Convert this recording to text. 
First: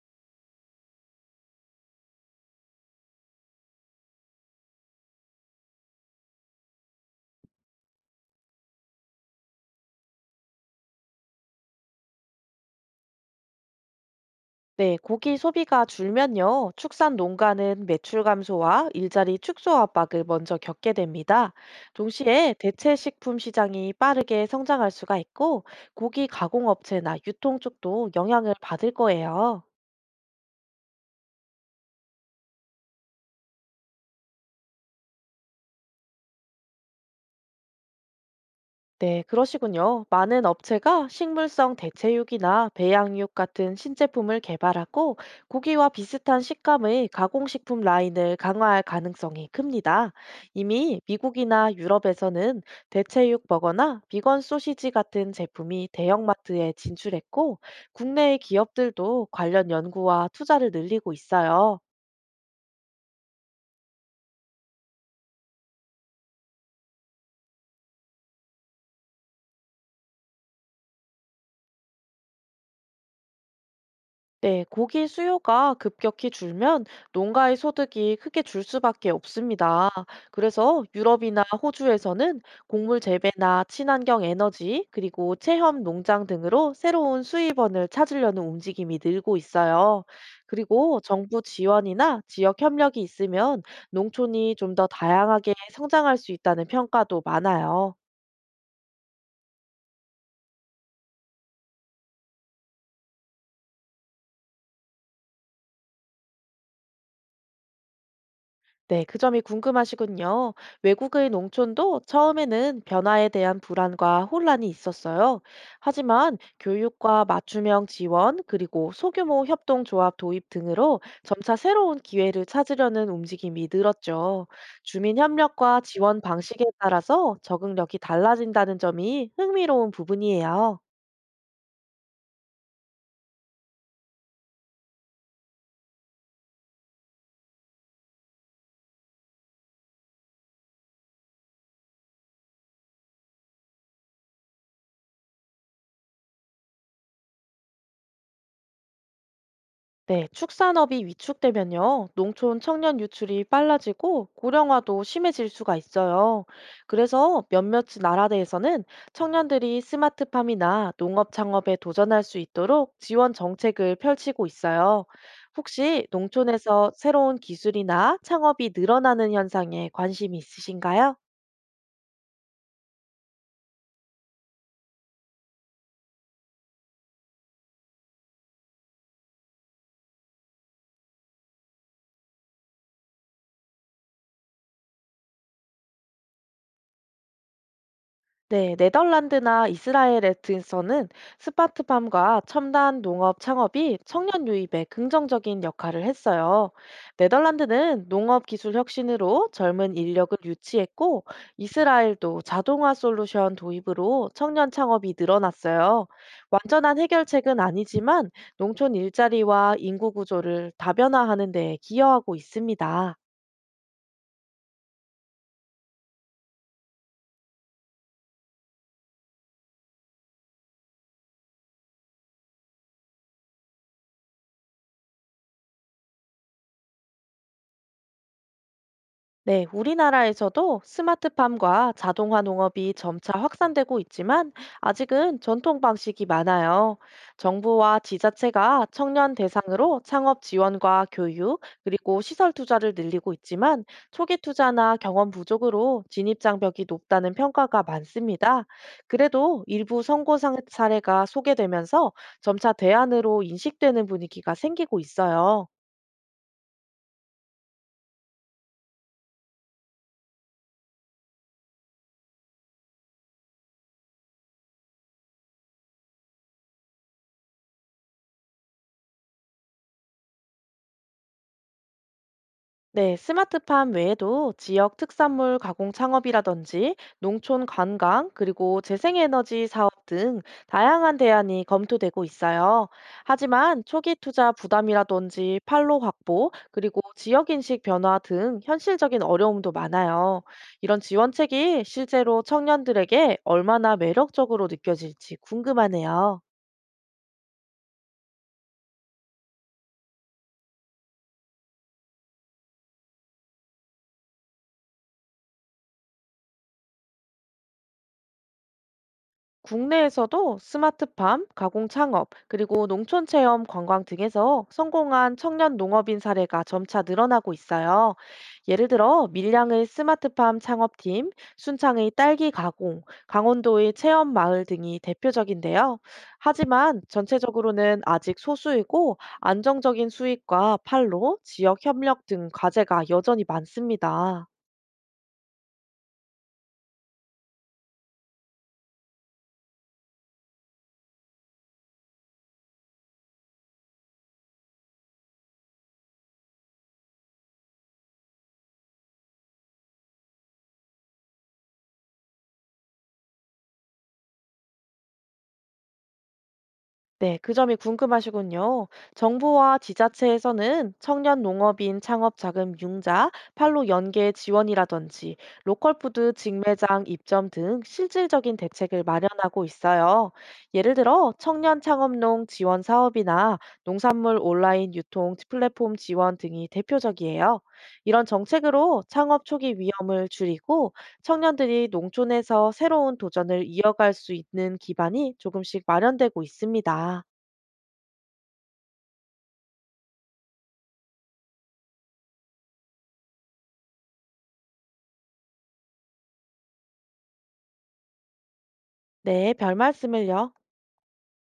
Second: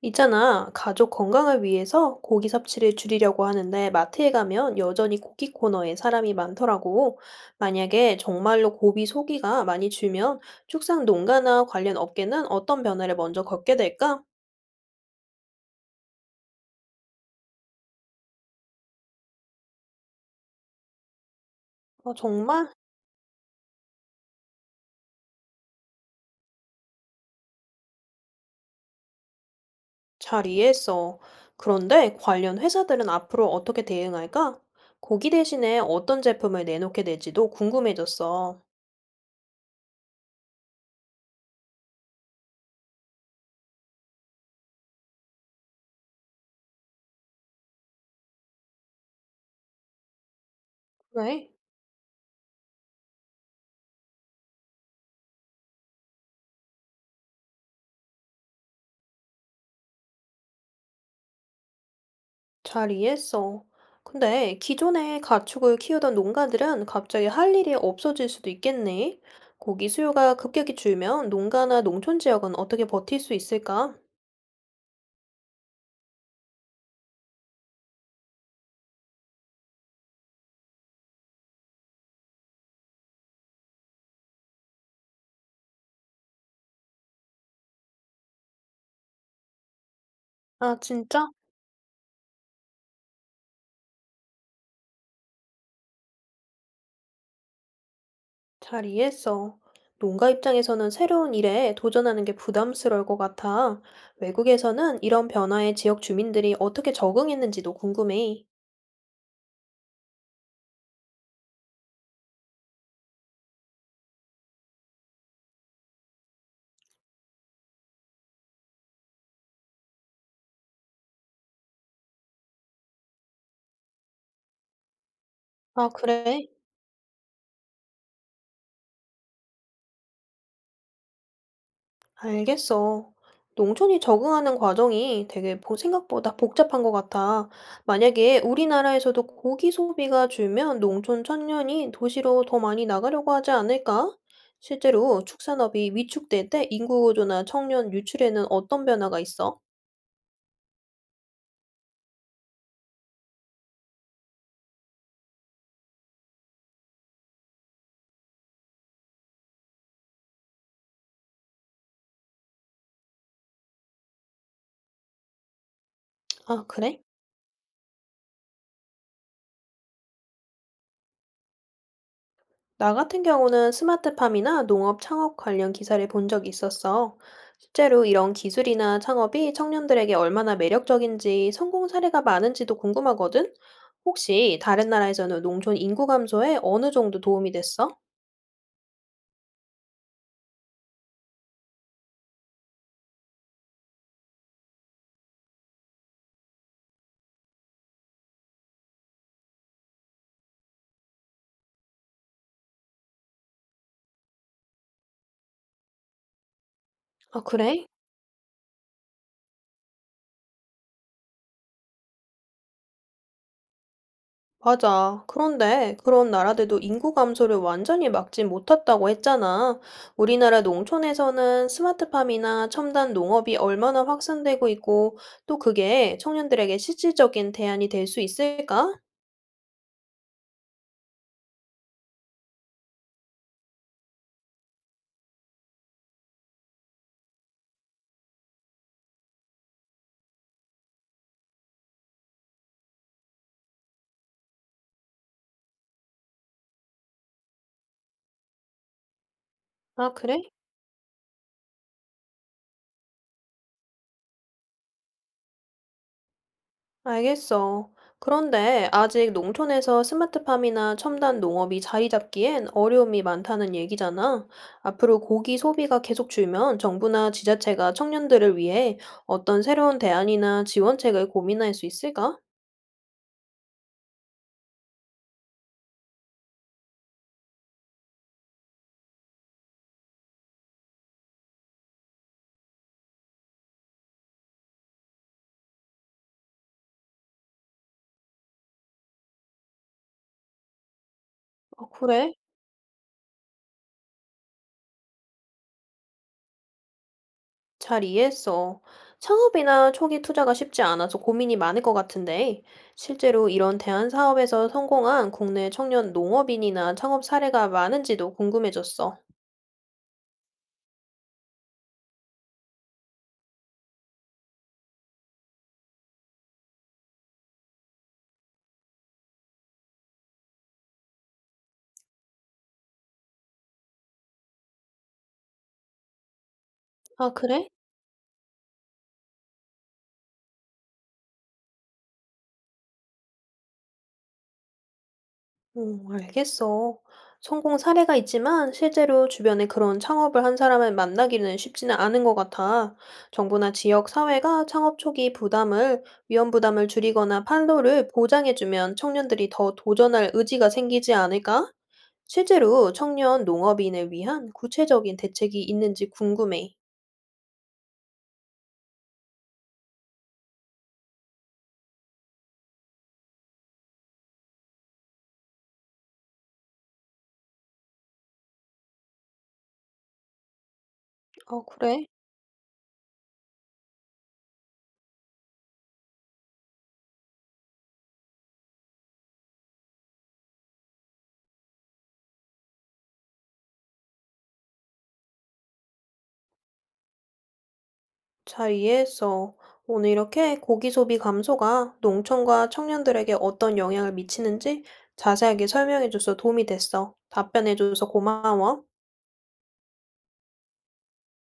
있잖아, 가족 건강을 위해서 고기 섭취를 줄이려고 하는데 마트에 가면 여전히 고기 코너에 사람이 많더라고. 만약에 정말로 고기 소비가 많이 줄면 축산 농가나 관련 업계는 어떤 변화를 먼저 겪게 될까? 네, 고기 소비가 줄면요, 축산 농가는 매출 감소와 일자리 축소 압박을 먼저 겪게 됩니다. 어, 동시에 정말. 대체 식품 시장이 빠르게 성장할 수가 있고, 고기 가공업체나 유통 쪽도 영향을 받을 거예요. 잘 이해했어. 그런데 관련 회사들은 앞으로 어떻게 대응할까? 고기 대신에 어떤 제품을 내놓게 될지도 궁금해졌어. 네, 그러시군요. 많은 업체가 식물성 대체육이나 배양육 같은 신제품을 개발하고 고기와 비슷한 식감의 가공식품 라인을 강화할 가능성이 큽니다. 이미 왜? 미국이나 유럽에서는 대체육 버거나 비건 소시지 같은 제품이 대형마트에 진출했고 국내의 기업들도 관련 연구와 투자를 늘리고 있어요. 잘 이해했어. 근데 기존에 가축을 키우던 농가들은 갑자기 할 일이 없어질 수도 있겠네. 고기 수요가 급격히 줄면 농가나 농촌 지역은 어떻게 버틸 수 있을까? 네, 고기 수요가 급격히 줄면 농가의 소득이 크게 줄 수밖에 없습니다. 그래서 유럽이나 호주에서는 곡물 재배나 친환경 에너지, 그리고 체험 농장 등으로 새로운 수입원을 찾으려는 움직임이 늘고 있어요. 아, 그리고 진짜? 정부 지원이나 지역 협력이 있으면 농촌이 좀 더 다양하게 성장할 수 있다는 평가도 많아요. 잘 이해했어. 농가 입장에서는 새로운 일에 도전하는 게 부담스러울 것 같아. 외국에서는 이런 변화에 지역 주민들이 어떻게 적응했는지도 궁금해. 네, 그 점이 궁금하시군요. 외국의 농촌도 처음에는 변화에 대한 불안과 혼란이 있었어요. 하지만 교육과 맞춤형 지원, 그리고 소규모 협동조합 도입 등으로 점차 새로운 기회를 찾으려는 움직임이 늘었죠. 주민 협력과 아, 지원 그래. 방식에 따라서 적응력이 달라진다는 점이 흥미로운 부분이에요. 알겠어. 농촌이 적응하는 과정이 되게 생각보다 복잡한 것 같아. 만약에 우리나라에서도 고기 소비가 줄면 농촌 청년이 도시로 더 많이 나가려고 하지 않을까? 실제로 축산업이 위축될 때 인구 구조나 청년 유출에는 어떤 변화가 있어? 네, 축산업이 위축되면요, 농촌 청년 유출이 빨라지고 고령화도 심해질 수가 있어요. 그래서 몇몇 나라에서는 청년들이 스마트팜이나 농업 창업에 도전할 수 있도록 지원 정책을 펼치고 있어요. 혹시 아, 농촌에서 그래? 새로운 기술이나 창업이 늘어나는 현상에 관심이 있으신가요? 나 같은 경우는 스마트팜이나 농업 창업 관련 기사를 본 적이 있었어. 실제로 이런 기술이나 창업이 청년들에게 얼마나 매력적인지 성공 사례가 많은지도 궁금하거든? 혹시 다른 나라에서는 농촌 인구 감소에 어느 정도 도움이 됐어? 네, 네덜란드나 이스라엘에서는 스마트팜과 첨단 농업 창업이 청년 유입에 긍정적인 역할을 했어요. 네덜란드는 농업 기술 혁신으로 젊은 인력을 유치했고, 이스라엘도 자동화 솔루션 도입으로 청년 창업이 늘어났어요. 완전한 아, 해결책은 그래? 아니지만 농촌 일자리와 인구 구조를 다변화하는 데 기여하고 있습니다. 맞아. 그런데 그런 나라들도 인구 감소를 완전히 막지 못했다고 했잖아. 우리나라 농촌에서는 스마트팜이나 첨단 농업이 얼마나 확산되고 있고, 또 그게 청년들에게 실질적인 대안이 될 수 있을까? 네, 우리나라에서도 스마트팜과 자동화 농업이 점차 확산되고 있지만 아직은 전통 방식이 많아요. 정부와 지자체가 청년 대상으로 창업 지원과 교육, 그리고 시설 투자를 늘리고 있지만 초기 투자나 경험 부족으로 진입 장벽이 높다는 평가가 많습니다. 그래도 일부 아, 그래? 사례가 소개되면서 점차 대안으로 인식되는 분위기가 생기고 있어요. 알겠어. 그런데 아직 농촌에서 스마트팜이나 첨단 농업이 자리 잡기엔 어려움이 많다는 얘기잖아. 앞으로 고기 소비가 계속 줄면 정부나 지자체가 청년들을 위해 어떤 새로운 대안이나 지원책을 고민할 수 있을까? 네, 스마트팜 외에도 지역 특산물 가공 창업이라든지 농촌 관광, 그리고 재생에너지 사업 등 다양한 대안이 검토되고 있어요. 하지만 초기 투자 부담이라든지 판로 확보, 그리고 지역 인식 변화 등 현실적인 어려움도 많아요. 이런 지원책이 어, 그래? 실제로 청년들에게 얼마나 매력적으로 느껴질지 궁금하네요. 잘 이해했어. 창업이나 초기 투자가 쉽지 않아서 고민이 많을 것 같은데, 실제로 이런 대안 사업에서 성공한 국내 청년 농업인이나 창업 사례가 많은지도 궁금해졌어. 국내에서도 스마트팜, 가공 창업, 그리고 농촌 체험 관광 등에서 성공한 청년 농업인 사례가 점차 늘어나고 있어요. 예를 들어 밀양의 스마트팜 창업팀, 순창의 딸기 가공, 강원도의 체험 마을 등이 대표적인데요. 하지만 아, 그래? 전체적으로는 아직 소수이고 안정적인 수익과 판로, 지역 협력 등 과제가 여전히 많습니다. 알겠어. 성공 사례가 있지만 실제로 주변에 그런 창업을 한 사람을 만나기는 쉽지는 않은 것 같아. 정부나 지역 사회가 창업 초기 부담을, 위험 부담을 줄이거나 판로를 보장해주면 청년들이 더 도전할 의지가 생기지 않을까? 실제로 청년 농업인을 위한 구체적인 대책이 있는지 궁금해. 네, 그 점이 궁금하시군요. 정부와 지자체에서는 청년 농업인 창업 자금 융자, 판로 연계 지원이라든지 로컬 푸드 직매장 입점 등 실질적인 대책을 마련하고 있어요. 예를 들어 어, 청년 그래. 창업농 지원 사업이나 농산물 온라인 유통 플랫폼 지원 등이 대표적이에요. 이런 정책으로 창업 초기 위험을 줄이고 청년들이 농촌에서 새로운 도전을 이어갈 수 있는 기반이 조금씩 마련되고 있습니다. 잘 이해했어. 오늘 이렇게 고기 소비 감소가 농촌과 청년들에게 어떤 영향을 미치는지 자세하게 설명해줘서 도움이 됐어. 답변해줘서 고마워. 네, 별 말씀을요.